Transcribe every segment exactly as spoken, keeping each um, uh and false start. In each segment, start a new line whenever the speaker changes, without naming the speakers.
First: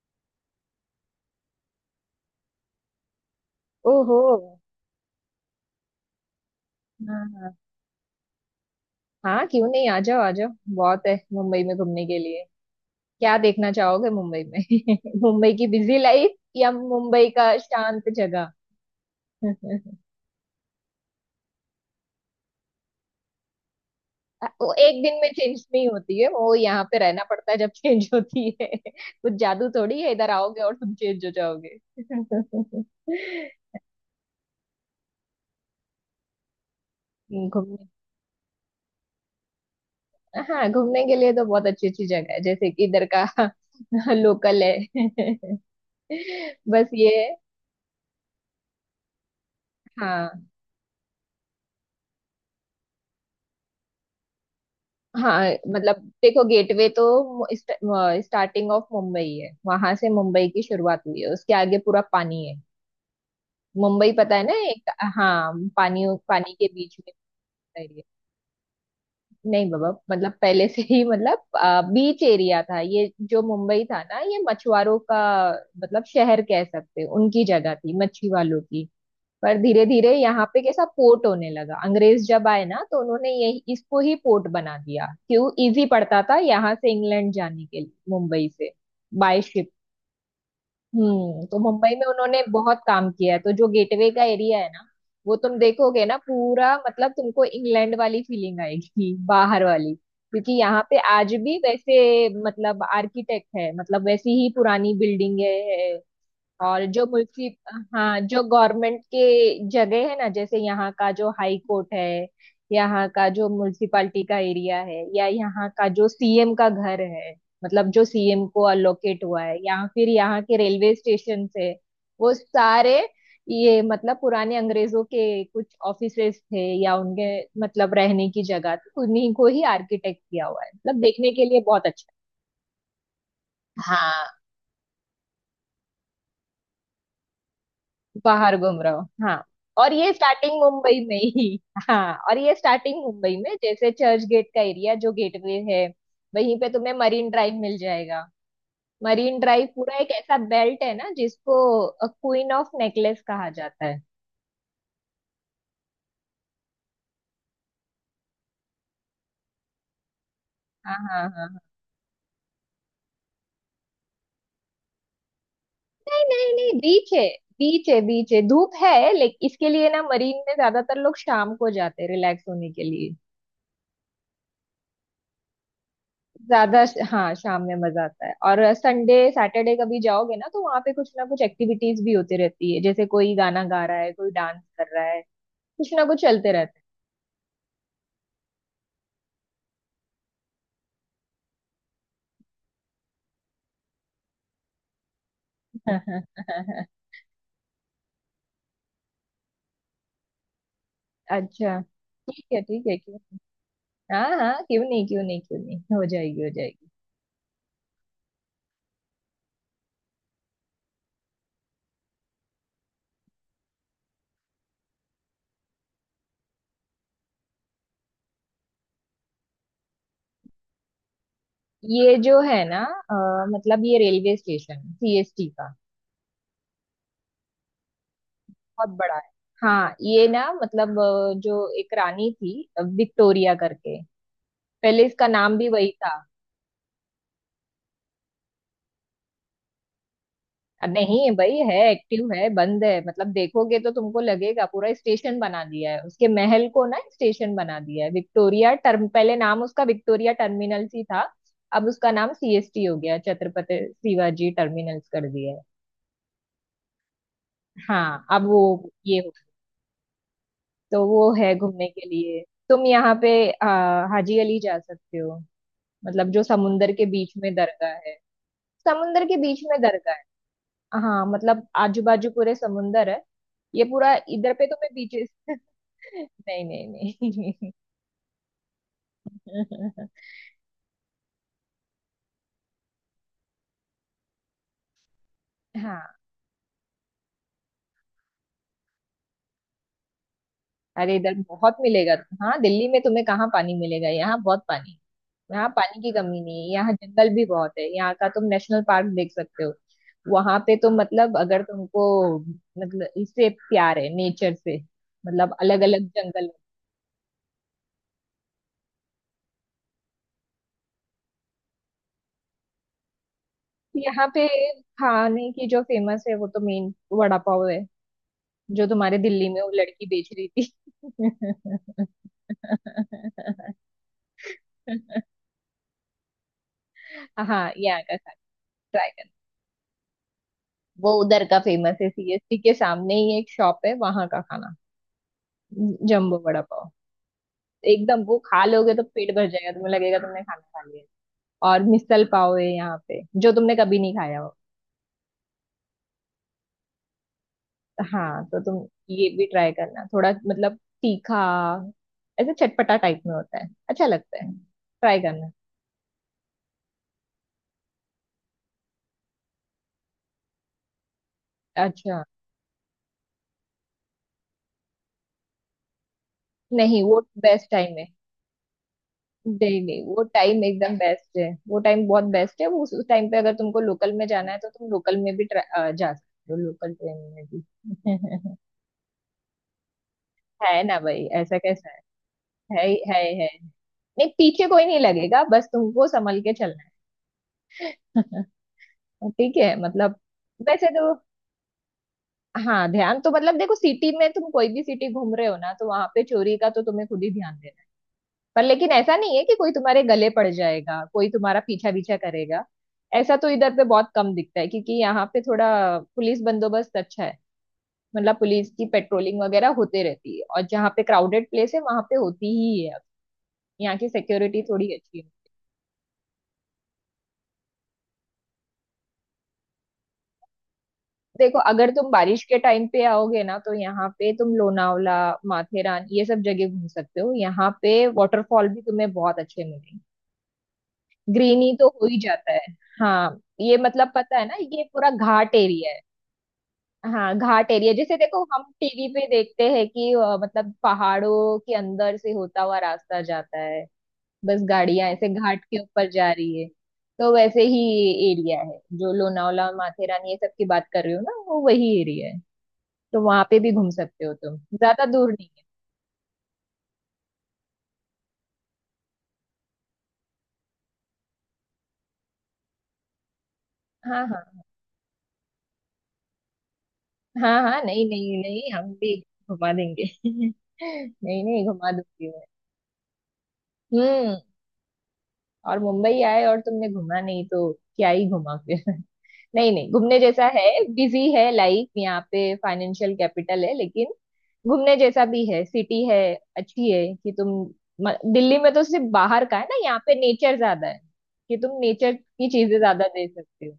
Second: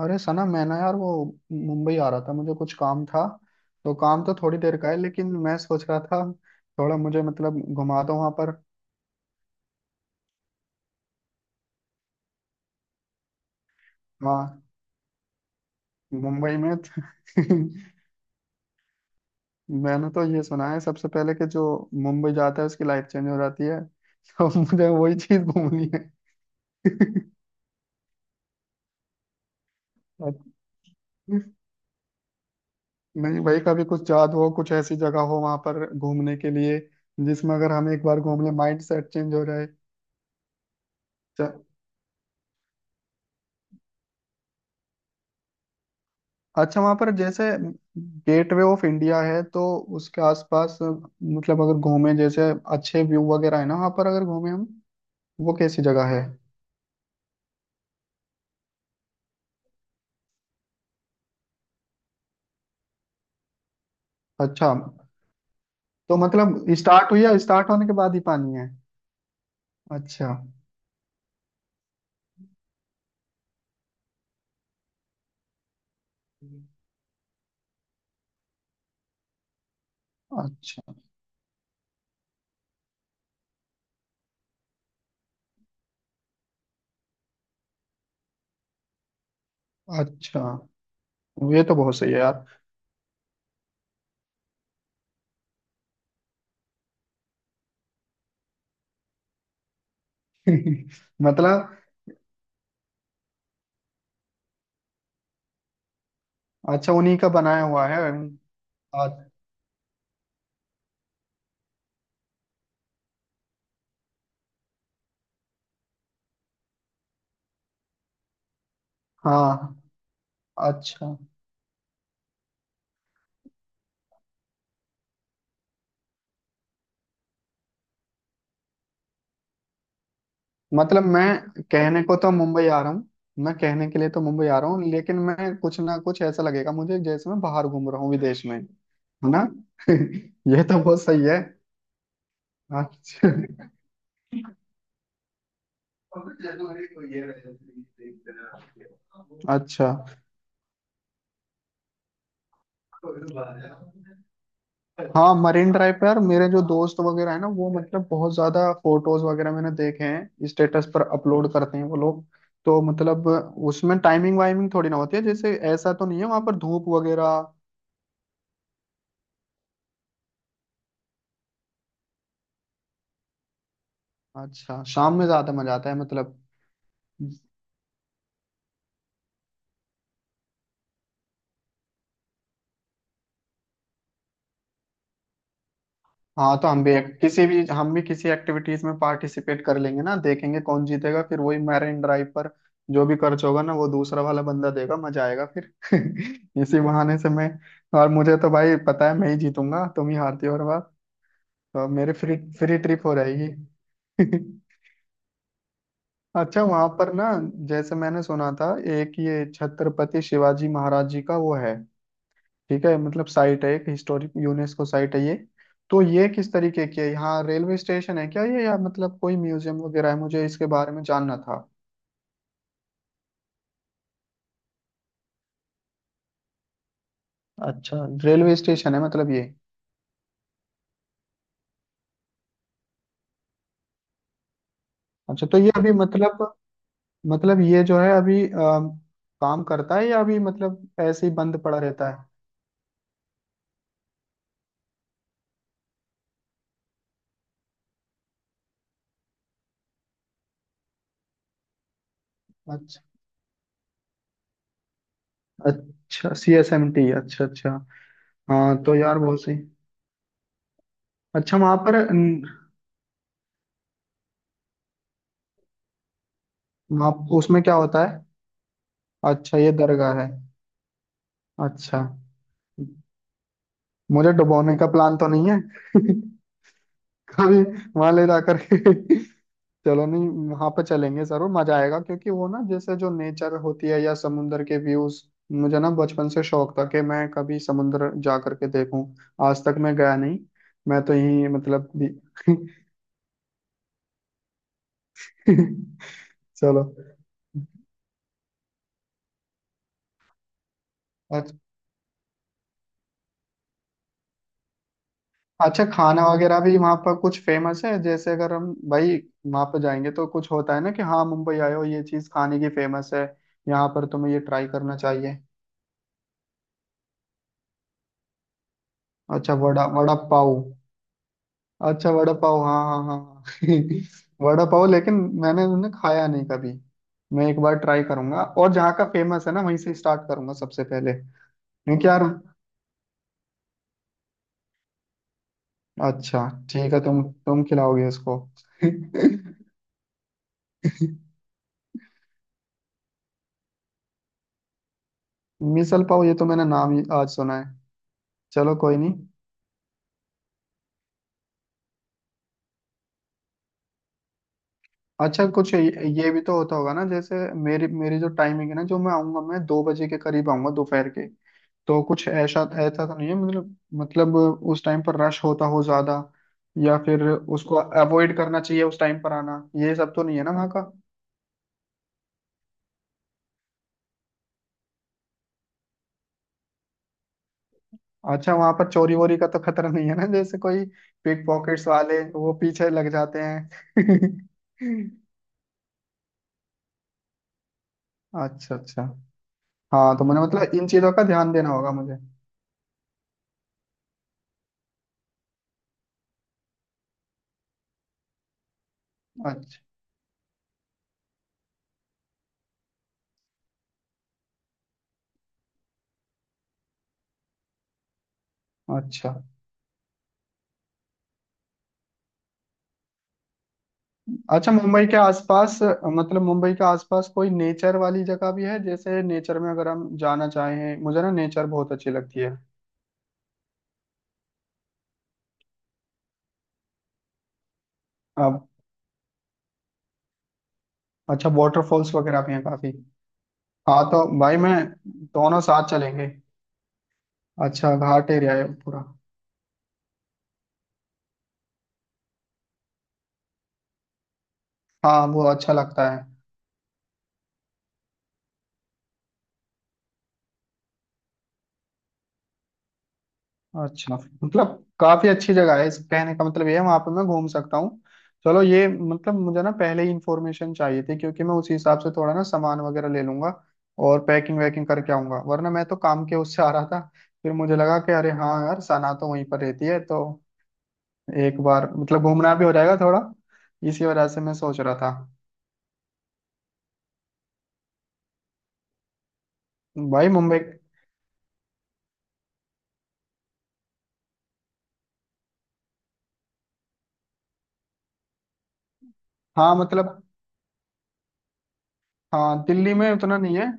अरे सना, मैं ना यार वो मुंबई आ रहा था। मुझे कुछ काम था, तो
ओहो।
काम तो थोड़ी देर का है, लेकिन मैं सोच रहा था थोड़ा मुझे
हाँ हाँ,
मतलब घुमा दो वहां पर।
हाँ क्यों नहीं, आ जाओ आ जाओ। बहुत है मुंबई में घूमने के लिए। क्या देखना चाहोगे मुंबई
वहाँ
में? मुंबई की बिजी लाइफ
मुंबई
या
में
मुंबई का शांत जगह?
मैंने तो ये सुना है सबसे पहले कि जो मुंबई जाता है उसकी लाइफ चेंज हो जाती है तो
वो
मुझे
एक
वही
दिन में
चीज
चेंज नहीं
घूमनी है।
होती है, वो यहाँ पे रहना पड़ता है जब चेंज होती है। कुछ जादू थोड़ी है, इधर आओगे और तुम चेंज हो जाओगे।
नहीं भाई, कभी कुछ याद हो, कुछ ऐसी जगह हो वहां पर घूमने के लिए जिसमें अगर हम
घूमने
एक बार घूम ले माइंड सेट चेंज हो
हाँ, घूमने के लिए तो
जाए।
बहुत अच्छी अच्छी जगह है, जैसे कि इधर का। लोकल है।
अच्छा,
बस
वहां
ये
पर
है,
जैसे गेटवे ऑफ इंडिया है तो उसके
हाँ
आसपास मतलब अगर घूमे, जैसे अच्छे व्यू वगैरह है ना वहां पर, अगर घूमे हम
हाँ।
वो कैसी
मतलब
जगह है?
देखो, गेटवे तो स्टार्टिंग ऑफ मुंबई है, वहां से मुंबई की शुरुआत हुई है, उसके आगे पूरा पानी है। मुंबई पता है ना,
अच्छा,
एक। हाँ, पानी,
तो
पानी
मतलब
के बीच
स्टार्ट
में
हुई या स्टार्ट होने के
एरिया।
बाद ही पानी है?
नहीं बाबा,
अच्छा।
मतलब पहले से ही, मतलब बीच एरिया था ये जो मुंबई था ना, ये मछुआरों का, मतलब शहर कह सकते हो, उनकी जगह थी मच्छी वालों की। पर धीरे धीरे यहाँ पे कैसा
अच्छा।
पोर्ट होने लगा, अंग्रेज जब आए ना तो उन्होंने यही इसको ही पोर्ट बना दिया, क्यों, इजी पड़ता था यहाँ से इंग्लैंड जाने के लिए मुंबई से बाय शिप।
अच्छा,
हम्म, तो
ये तो बहुत
मुंबई में
सही है
उन्होंने
यार।
बहुत काम किया है, तो जो गेटवे का एरिया है ना, वो तुम देखोगे ना, पूरा मतलब तुमको इंग्लैंड वाली फीलिंग आएगी। बाहर वाली, क्योंकि यहाँ पे आज भी
मतलब,
वैसे मतलब आर्किटेक्ट है, मतलब वैसी ही पुरानी बिल्डिंग है। और
अच्छा
जो
उन्हीं का
मुल्की
बनाया हुआ है?
हाँ, जो गवर्नमेंट
आ-
के जगह है ना, जैसे यहाँ का जो हाई कोर्ट है, यहाँ का जो म्युनिसिपालिटी का एरिया है, या यहाँ का जो सीएम का घर है, मतलब जो सीएम को अलोकेट हुआ है,
हाँ।
या फिर यहाँ के रेलवे
अच्छा।
स्टेशन है। वो सारे, ये मतलब पुराने अंग्रेजों के कुछ ऑफिसेस थे, या उनके मतलब रहने की जगह थी, उन्हीं को ही आर्किटेक्ट किया हुआ है, मतलब
मतलब
देखने के लिए
मैं
बहुत
कहने
अच्छा
को तो मुंबई आ रहा हूँ, मैं
है।
कहने के लिए तो
हाँ,
मुंबई आ रहा हूँ, लेकिन मैं कुछ ना कुछ ऐसा लगेगा मुझे जैसे मैं बाहर घूम रहा हूँ विदेश में,
बाहर घूम रहा हो।
है ना।
हाँ। और ये स्टार्टिंग
ये तो बहुत
मुंबई में
सही है।
ही हाँ, और ये स्टार्टिंग
अच्छा।
मुंबई में, जैसे चर्च गेट का एरिया, जो गेटवे है, वहीं पे तुम्हें मरीन ड्राइव मिल जाएगा। मरीन ड्राइव
अच्छा।
पूरा एक ऐसा बेल्ट है ना, जिसको क्वीन ऑफ नेकलेस कहा जाता है।
हाँ, मरीन ड्राइव पे यार मेरे जो दोस्त वगैरह है ना, वो मतलब बहुत ज्यादा फोटोज वगैरह मैंने देखे हैं, स्टेटस
हाँ
पर
हाँ हाँ
अपलोड
हाँ।
करते हैं वो लोग। तो मतलब उसमें टाइमिंग वाइमिंग थोड़ी ना होती है जैसे, ऐसा तो नहीं है
नहीं
वहां
नहीं
पर
नहीं,
धूप
बीच है,
वगैरह?
बीच है, बीच है, धूप है, लेकिन इसके लिए ना मरीन में ज्यादातर लोग शाम को जाते हैं रिलैक्स होने के लिए।
अच्छा, शाम में ज्यादा मजा आता है मतलब।
ज्यादा श- हाँ, शाम में मजा आता है, और संडे सैटरडे कभी जाओगे ना तो वहाँ पे कुछ ना कुछ एक्टिविटीज भी होती रहती है, जैसे कोई गाना गा रहा है, कोई डांस कर रहा है, कुछ ना कुछ चलते
हाँ तो
रहते
हम भी एक, किसी भी, हम भी किसी एक्टिविटीज में पार्टिसिपेट कर लेंगे ना, देखेंगे कौन जीतेगा फिर, वही मैरिन ड्राइव पर। जो भी खर्च होगा ना वो दूसरा वाला बंदा देगा, मजा आएगा फिर।
हैं।
इसी बहाने से मैं। और मुझे तो भाई पता है मैं ही जीतूंगा, तुम ही हारती हो हर बार।
अच्छा।
तो मेरी फ्री
ठीक है,
फ्री
ठीक है,
ट्रिप हो
क्यों नहीं?
रहेगी।
हाँ हाँ, क्यों नहीं, क्यों नहीं, क्यों नहीं, हो जाएगी, हो
अच्छा,
जाएगी।
वहां पर ना, जैसे मैंने सुना था एक ये छत्रपति शिवाजी महाराज जी का वो है, ठीक है मतलब साइट है, एक हिस्टोरिक यूनेस्को साइट है ये। तो ये किस तरीके की है, यहाँ रेलवे स्टेशन है क्या ये, या मतलब कोई म्यूजियम वगैरह है? मुझे इसके बारे में जानना था।
ये जो है ना, अ, मतलब ये रेलवे स्टेशन सीएसटी का
अच्छा, रेलवे
बहुत
स्टेशन है
बड़ा है।
मतलब ये?
हाँ, ये ना, मतलब अ, जो एक रानी थी, अ, विक्टोरिया करके, पहले इसका
अच्छा,
नाम
तो
भी
ये
वही
अभी
था।
मतलब, मतलब ये जो है अभी, अम, काम करता है या अभी मतलब
अब
ऐसे
नहीं
ही
भाई,
बंद
है,
पड़ा रहता है?
एक्टिव है, बंद है मतलब, देखोगे तो तुमको लगेगा पूरा स्टेशन बना दिया है, उसके महल को ना स्टेशन बना दिया है, विक्टोरिया टर्म, पहले नाम उसका विक्टोरिया टर्मिनल ही था, अब उसका नाम सीएसटी हो
अच्छा।
गया, छत्रपति शिवाजी टर्मिनल्स कर दिया है।
अच्छा, सी एस एम टी। अच्छा अच्छा।
हाँ, अब वो
हाँ तो यार
ये हो,
बहुत सही।
तो वो है
अच्छा, वहाँ
घूमने
पर
के लिए।
न,
तुम यहाँ पे आ, हाजी अली जा सकते हो, मतलब जो समुन्दर के
वहाँ
बीच में
उसमें क्या
दरगाह
होता
है।
है?
समुन्दर के
अच्छा,
बीच
ये
में दरगाह
दरगाह है।
है। हाँ, मतलब
अच्छा।
आजू बाजू पूरे समुंदर है। ये पूरा
मुझे
इधर पे
डुबोने
तो
का
मैं
प्लान तो
बीचेस।
नहीं है।
नहीं नहीं
कभी
नहीं।
वहां ले जा करके। चलो, नहीं, वहां पे चलेंगे जरूर, मजा आएगा, क्योंकि वो ना जैसे जो नेचर होती है या समुंदर के व्यूज, मुझे ना
हाँ,
बचपन से शौक था कि मैं कभी समुंदर जा करके देखूं। आज तक मैं गया नहीं। मैं तो
अरे इधर
यही
बहुत
मतलब भी-
मिलेगा। हाँ, दिल्ली में तुम्हें कहाँ पानी मिलेगा, यहाँ बहुत पानी है। यहाँ पानी की कमी नहीं है,
चलो।
यहाँ जंगल भी बहुत है, यहाँ का तुम नेशनल पार्क देख सकते हो। वहां पे तो मतलब, अगर तुमको, मतलब इससे प्यार है नेचर से, मतलब अलग
अच्छा,
अलग
खाना
जंगल।
वगैरह भी वहाँ पर कुछ फेमस है जैसे, अगर हम भाई वहाँ पर जाएंगे तो कुछ होता है ना कि हाँ मुंबई आए हो, ये चीज़ खाने की फेमस है, यहाँ पर
यहाँ
तुम्हें ये
पे
ट्राई करना चाहिए?
खाने की जो फेमस है, वो तो मेन वड़ा पाव है, जो तुम्हारे दिल्ली
अच्छा,
में वो
वड़ा
लड़की
वड़ा
बेच रही
पाव।
थी।
अच्छा वड़ा पाव, हाँ हाँ हाँ हाँ। वड़ा पाव, लेकिन मैंने उन्हें खाया नहीं कभी। मैं एक
हाँ,
बार ट्राई
यहाँ का खाना
करूंगा, और जहाँ का
ट्राई करना।
फेमस है ना वहीं से स्टार्ट करूंगा सबसे पहले,
वो उधर का फेमस
क्योंकि
है,
यार।
सीएसटी के सामने ही एक शॉप है, वहां का खाना, जम्बो
अच्छा।
वड़ा पाव।
ठीक है, तुम तुम खिलाओगे
एकदम,
इसको।
वो खा लोगे तो पेट भर जाएगा, तुम्हें लगेगा तुमने खाना खा लिया है। और मिसल पाव है यहाँ पे, जो तुमने कभी नहीं खाया हो।
मिसल पाव, ये तो मैंने नाम ही आज सुना है।
हाँ तो
चलो
तुम
कोई नहीं।
ये भी ट्राई करना, थोड़ा मतलब तीखा, ऐसे चटपटा टाइप में होता है, अच्छा लगता है, ट्राई
अच्छा,
करना।
कुछ ये ये भी तो होता होगा ना, जैसे मेरी मेरी जो टाइमिंग है ना, जो मैं आऊंगा, मैं दो बजे के करीब आऊंगा दोपहर के। तो
अच्छा।
कुछ ऐसा ऐसा तो नहीं है मतलब, मतलब उस टाइम पर रश होता हो ज्यादा, या
नहीं, वो
फिर
बेस्ट
उसको
टाइम है।
अवॉइड करना चाहिए उस टाइम पर आना,
नहीं
ये
नहीं,
सब तो
वो
नहीं है ना
टाइम
वहाँ का?
एकदम बेस्ट है, वो टाइम बहुत बेस्ट है, वो उस टाइम पे अगर तुमको लोकल में जाना है तो तुम लोकल में भी tra- अ, जा सकते हो, लोकल ट्रेन में
अच्छा,
भी।
वहाँ पर चोरी वोरी का तो खतरा नहीं है ना, जैसे
है
कोई
ना भाई,
पिक
ऐसा
पॉकेट्स
कैसा है?
वाले वो
है
पीछे
ही-
लग
है
जाते
है नहीं,
हैं।
पीछे कोई नहीं लगेगा, बस तुमको संभल के चलना
अच्छा अच्छा।
है। ठीक है,
हाँ,
मतलब
तो मैंने मतलब इन
वैसे
चीजों
तो।
का ध्यान देना होगा मुझे।
हाँ, ध्यान तो मतलब देखो, सिटी में तुम कोई भी सिटी घूम रहे हो ना, तो वहां पे चोरी का तो तुम्हें खुद ही ध्यान देना है। पर लेकिन ऐसा नहीं है कि कोई
अच्छा।
तुम्हारे गले पड़ जाएगा, कोई तुम्हारा पीछा पीछा करेगा। ऐसा तो इधर पे बहुत कम दिखता है, क्योंकि यहाँ पे थोड़ा पुलिस बंदोबस्त अच्छा है, मतलब पुलिस की
अच्छा।
पेट्रोलिंग वगैरह होते रहती है, और जहाँ पे क्राउडेड प्लेस है वहां पे होती ही है। यहाँ की सिक्योरिटी
अच्छा,
थोड़ी
मुंबई के
अच्छी है।
आसपास, मतलब मुंबई के आसपास कोई नेचर वाली जगह भी है, जैसे नेचर में अगर हम जाना चाहें, मुझे ना
देखो,
नेचर
अगर
बहुत अच्छी
तुम
लगती
बारिश
है।
के टाइम पे आओगे ना, तो यहाँ पे तुम लोनावला, माथेरान, ये सब जगह घूम सकते हो, यहाँ पे
अब।
वाटरफॉल भी तुम्हें बहुत अच्छे मिलेंगे,
अच्छा,
ग्रीनरी तो हो
वाटरफॉल्स
ही
वगैरह भी
जाता
हैं
है।
काफी?
हाँ, ये
हाँ
मतलब
तो
पता है ना,
भाई मैं,
ये पूरा घाट
दोनों साथ
एरिया है।
चलेंगे।
हाँ, घाट एरिया,
अच्छा,
जैसे
घाट
देखो
एरिया
हम
है पूरा?
टीवी पे देखते हैं कि अ, मतलब पहाड़ों के अंदर से होता हुआ रास्ता जाता है, बस गाड़ियां
हाँ,
ऐसे
वो
घाट
अच्छा
के ऊपर
लगता है।
जा रही है, तो वैसे ही एरिया है, जो लोनावला माथेरान ये सब की बात कर रही हो ना, वो वही एरिया है, तो वहां पे भी घूम
अच्छा,
सकते हो तुम,
मतलब
ज्यादा
काफी
दूर नहीं
अच्छी
है।
जगह है, इस कहने का मतलब ये है वहां पर मैं घूम सकता हूँ। चलो, ये मतलब मुझे ना पहले ही इंफॉर्मेशन चाहिए थी, क्योंकि मैं उसी हिसाब से थोड़ा ना सामान वगैरह ले लूंगा और
हाँ
पैकिंग
हाँ
वैकिंग करके आऊंगा, वरना मैं तो काम के उससे आ रहा था। फिर
हाँ
मुझे
हाँ।
लगा
नहीं
कि अरे
नहीं
हाँ
नहीं,
यार
हम
सना
भी
तो वहीं पर
घुमा
रहती है,
देंगे।
तो
नहीं
एक
नहीं,
बार
घुमा
मतलब
दूंगी मैं।
घूमना भी हो जाएगा थोड़ा, इसी वजह
हम्म।
से मैं सोच रहा था।
और मुंबई आए और तुमने घुमा नहीं तो क्या ही घुमा फिर। नहीं नहीं, घूमने
भाई
जैसा
मुंबई।
है। बिजी है लाइफ यहाँ पे, फाइनेंशियल कैपिटल है, लेकिन घूमने जैसा भी है, सिटी है अच्छी, है कि तुम। म- दिल्ली में तो सिर्फ बाहर का है
हाँ
ना, यहाँ पे
मतलब।
नेचर ज्यादा है, कि तुम नेचर की
हाँ,
चीजें
दिल्ली
ज्यादा
में
दे
उतना नहीं है।
सकते हो।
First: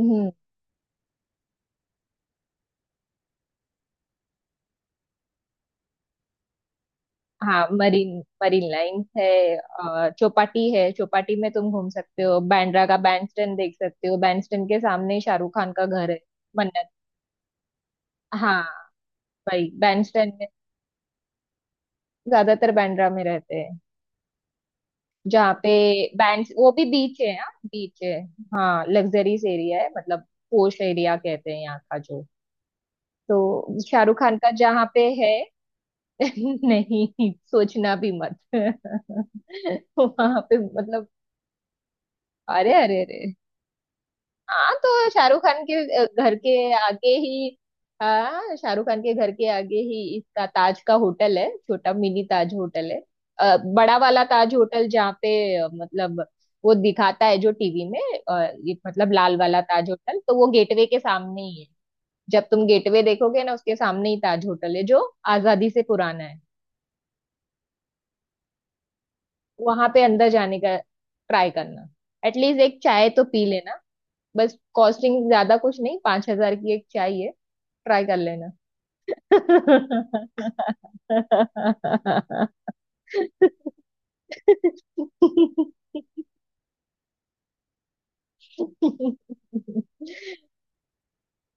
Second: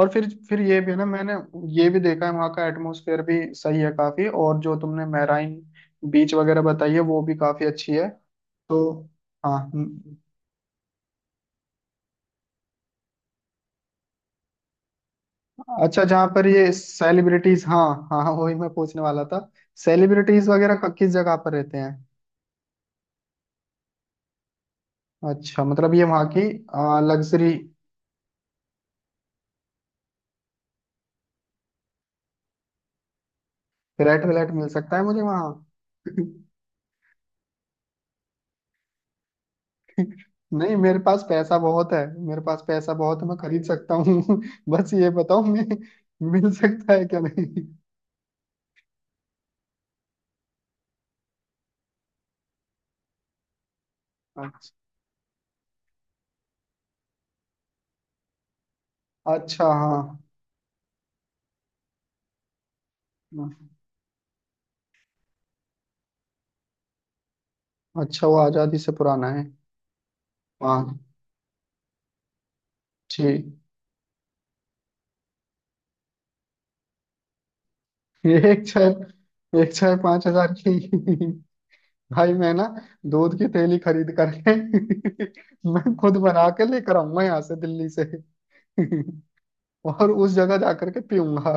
और फिर
हम्म।
फिर ये भी है ना, मैंने ये भी देखा है वहाँ का एटमोसफेयर भी सही है काफी, और जो तुमने मैराइन बीच वगैरह बताई है वो भी काफी
हाँ,
अच्छी है,
मरीन मरीन
तो।
लाइन है,
हाँ,
और
हम्म।
चौपाटी है, चौपाटी में तुम घूम सकते हो, बांद्रा का बैंडस्टैंड देख सकते हो, बैंडस्टैंड के सामने शाहरुख खान का
अच्छा,
घर है।
जहाँ पर ये
मन्नत।
सेलिब्रिटीज, हाँ हाँ हाँ, वही
हाँ
मैं पूछने वाला था।
भाई, बैंडस्टैंड में
सेलिब्रिटीज वगैरह क- किस जगह पर रहते हैं?
ज्यादातर बांद्रा में रहते हैं, जहाँ
अच्छा,
पे
मतलब ये वहाँ की
बैंड वो भी बीच है,
लग्जरी,
हाँ बीच है। हाँ, लग्जरीज एरिया है, मतलब पोश एरिया कहते हैं यहाँ का, जो तो शाहरुख
फ्लैट
खान
व्लैट
का
मिल
जहाँ
सकता
पे
है मुझे
है।
वहाँ?
नहीं, सोचना भी मत। वहां पे
नहीं, मेरे
मतलब,
पास पैसा बहुत है, मेरे पास
अरे
पैसा
अरे अरे।
बहुत है, मैं खरीद सकता हूँ।
हाँ,
बस
तो
ये बताओ
शाहरुख खान
मैं,
के अ, घर
मिल
के
सकता है
आगे
क्या नहीं?
ही, हाँ शाहरुख खान के घर के आगे ही इसका ताज का होटल है, छोटा मिनी ताज होटल है। अ, बड़ा वाला ताज
अच्छा,
होटल, जहाँ पे अ, मतलब वो दिखाता है जो टीवी में, अ, ये मतलब लाल वाला
अच्छा,
ताज
हाँ।
होटल, तो वो गेटवे के सामने ही है। जब तुम गेटवे देखोगे ना,
हाँ।
उसके सामने ही ताज होटल है, जो आजादी से पुराना है।
अच्छा, वो आजादी से पुराना है?
वहां पे अंदर जाने का
हाँ।
ट्राई करना, एटलीस्ट एक चाय तो
ठीक।
पी लेना। बस कॉस्टिंग ज्यादा कुछ नहीं, पांच हजार की एक चाय है, ट्राई कर लेना।
एक चाय, एक चाय पांच हजार की? भाई मैं ना दूध की थैली खरीद करके मैं खुद बना के लेकर आऊंगा यहाँ से, दिल्ली से। और उस जगह जा करके पीऊंगा।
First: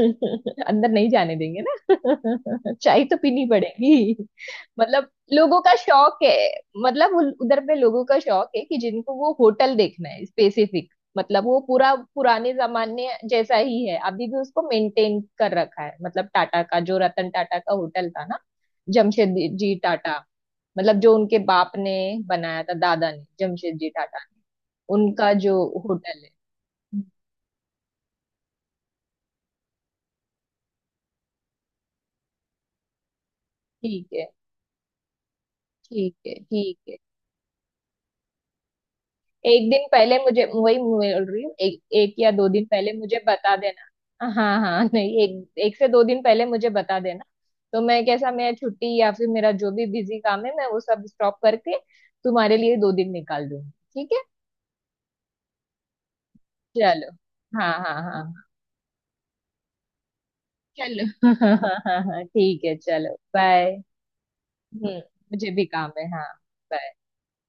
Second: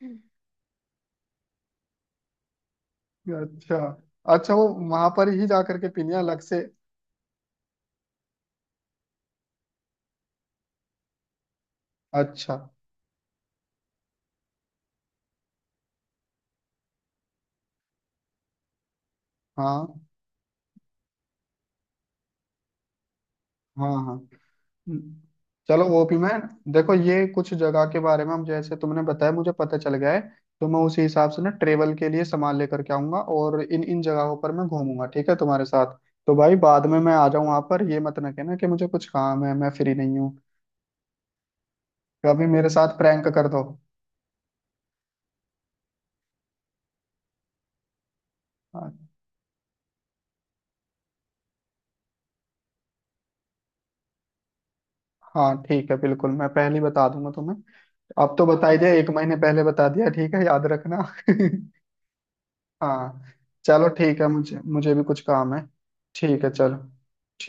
अंदर नहीं जाने देंगे ना, चाय तो पीनी
अच्छा।
पड़ेगी।
अच्छा, वो वहां
मतलब
पर ही
लोगों
जा
का
करके पीनी है
शौक है,
अलग से?
मतलब उल- उधर पे लोगों का शौक है कि जिनको वो होटल देखना है स्पेसिफिक, मतलब वो पूरा पुराने
अच्छा।
जमाने जैसा ही है, अभी भी उसको मेंटेन कर रखा है, मतलब टाटा का, जो रतन टाटा का होटल था ना, जमशेदजी
हाँ
टाटा, मतलब जो उनके बाप ने बनाया था, दादा ने, जमशेद जी
हाँ हाँ।
टाटा ने, उनका जो
चलो, वो भी
होटल है।
मैं देखो, ये कुछ जगह के बारे में, हम, जैसे तुमने बताया मुझे पता चल गया है, तो मैं उसी हिसाब से ना ट्रेवल के लिए सामान लेकर के आऊंगा, और इन इन
ठीक है,
जगहों पर मैं घूमूंगा, ठीक है तुम्हारे साथ।
ठीक
तो
है,
भाई,
ठीक
बाद
है।
में मैं आ जाऊँ वहां पर, ये मत ना कहना कि मुझे कुछ काम है
एक
मैं
दिन
फ्री
पहले
नहीं हूँ,
मुझे वही बोल रही हूँ, एक, एक या
कभी
दो दिन
मेरे
पहले
साथ
मुझे
प्रैंक कर
बता
दो।
देना, हाँ हाँ। नहीं, एक एक से दो दिन पहले मुझे बता देना, तो मैं कैसा, मेरा छुट्टी
हाँ
या फिर मेरा जो भी बिजी काम है मैं वो सब स्टॉप करके तुम्हारे लिए दो दिन निकाल दूंगी। ठीक है।
हाँ, ठीक है, बिल्कुल मैं पहले ही बता
चलो,
दूंगा तुम्हें।
हाँ हाँ
अब
हाँ।
तो बता ही दिया, एक महीने पहले बता दिया, ठीक है, याद रखना।
चलो, हाँ हाँ हाँ हाँ, ठीक है, चलो,
हाँ।
बाय।
चलो ठीक है, मुझे मुझे
हम्म।
भी कुछ
मुझे
काम है।
भी काम है। हाँ,
ठीक है, चलो।
बाय।
ठीक।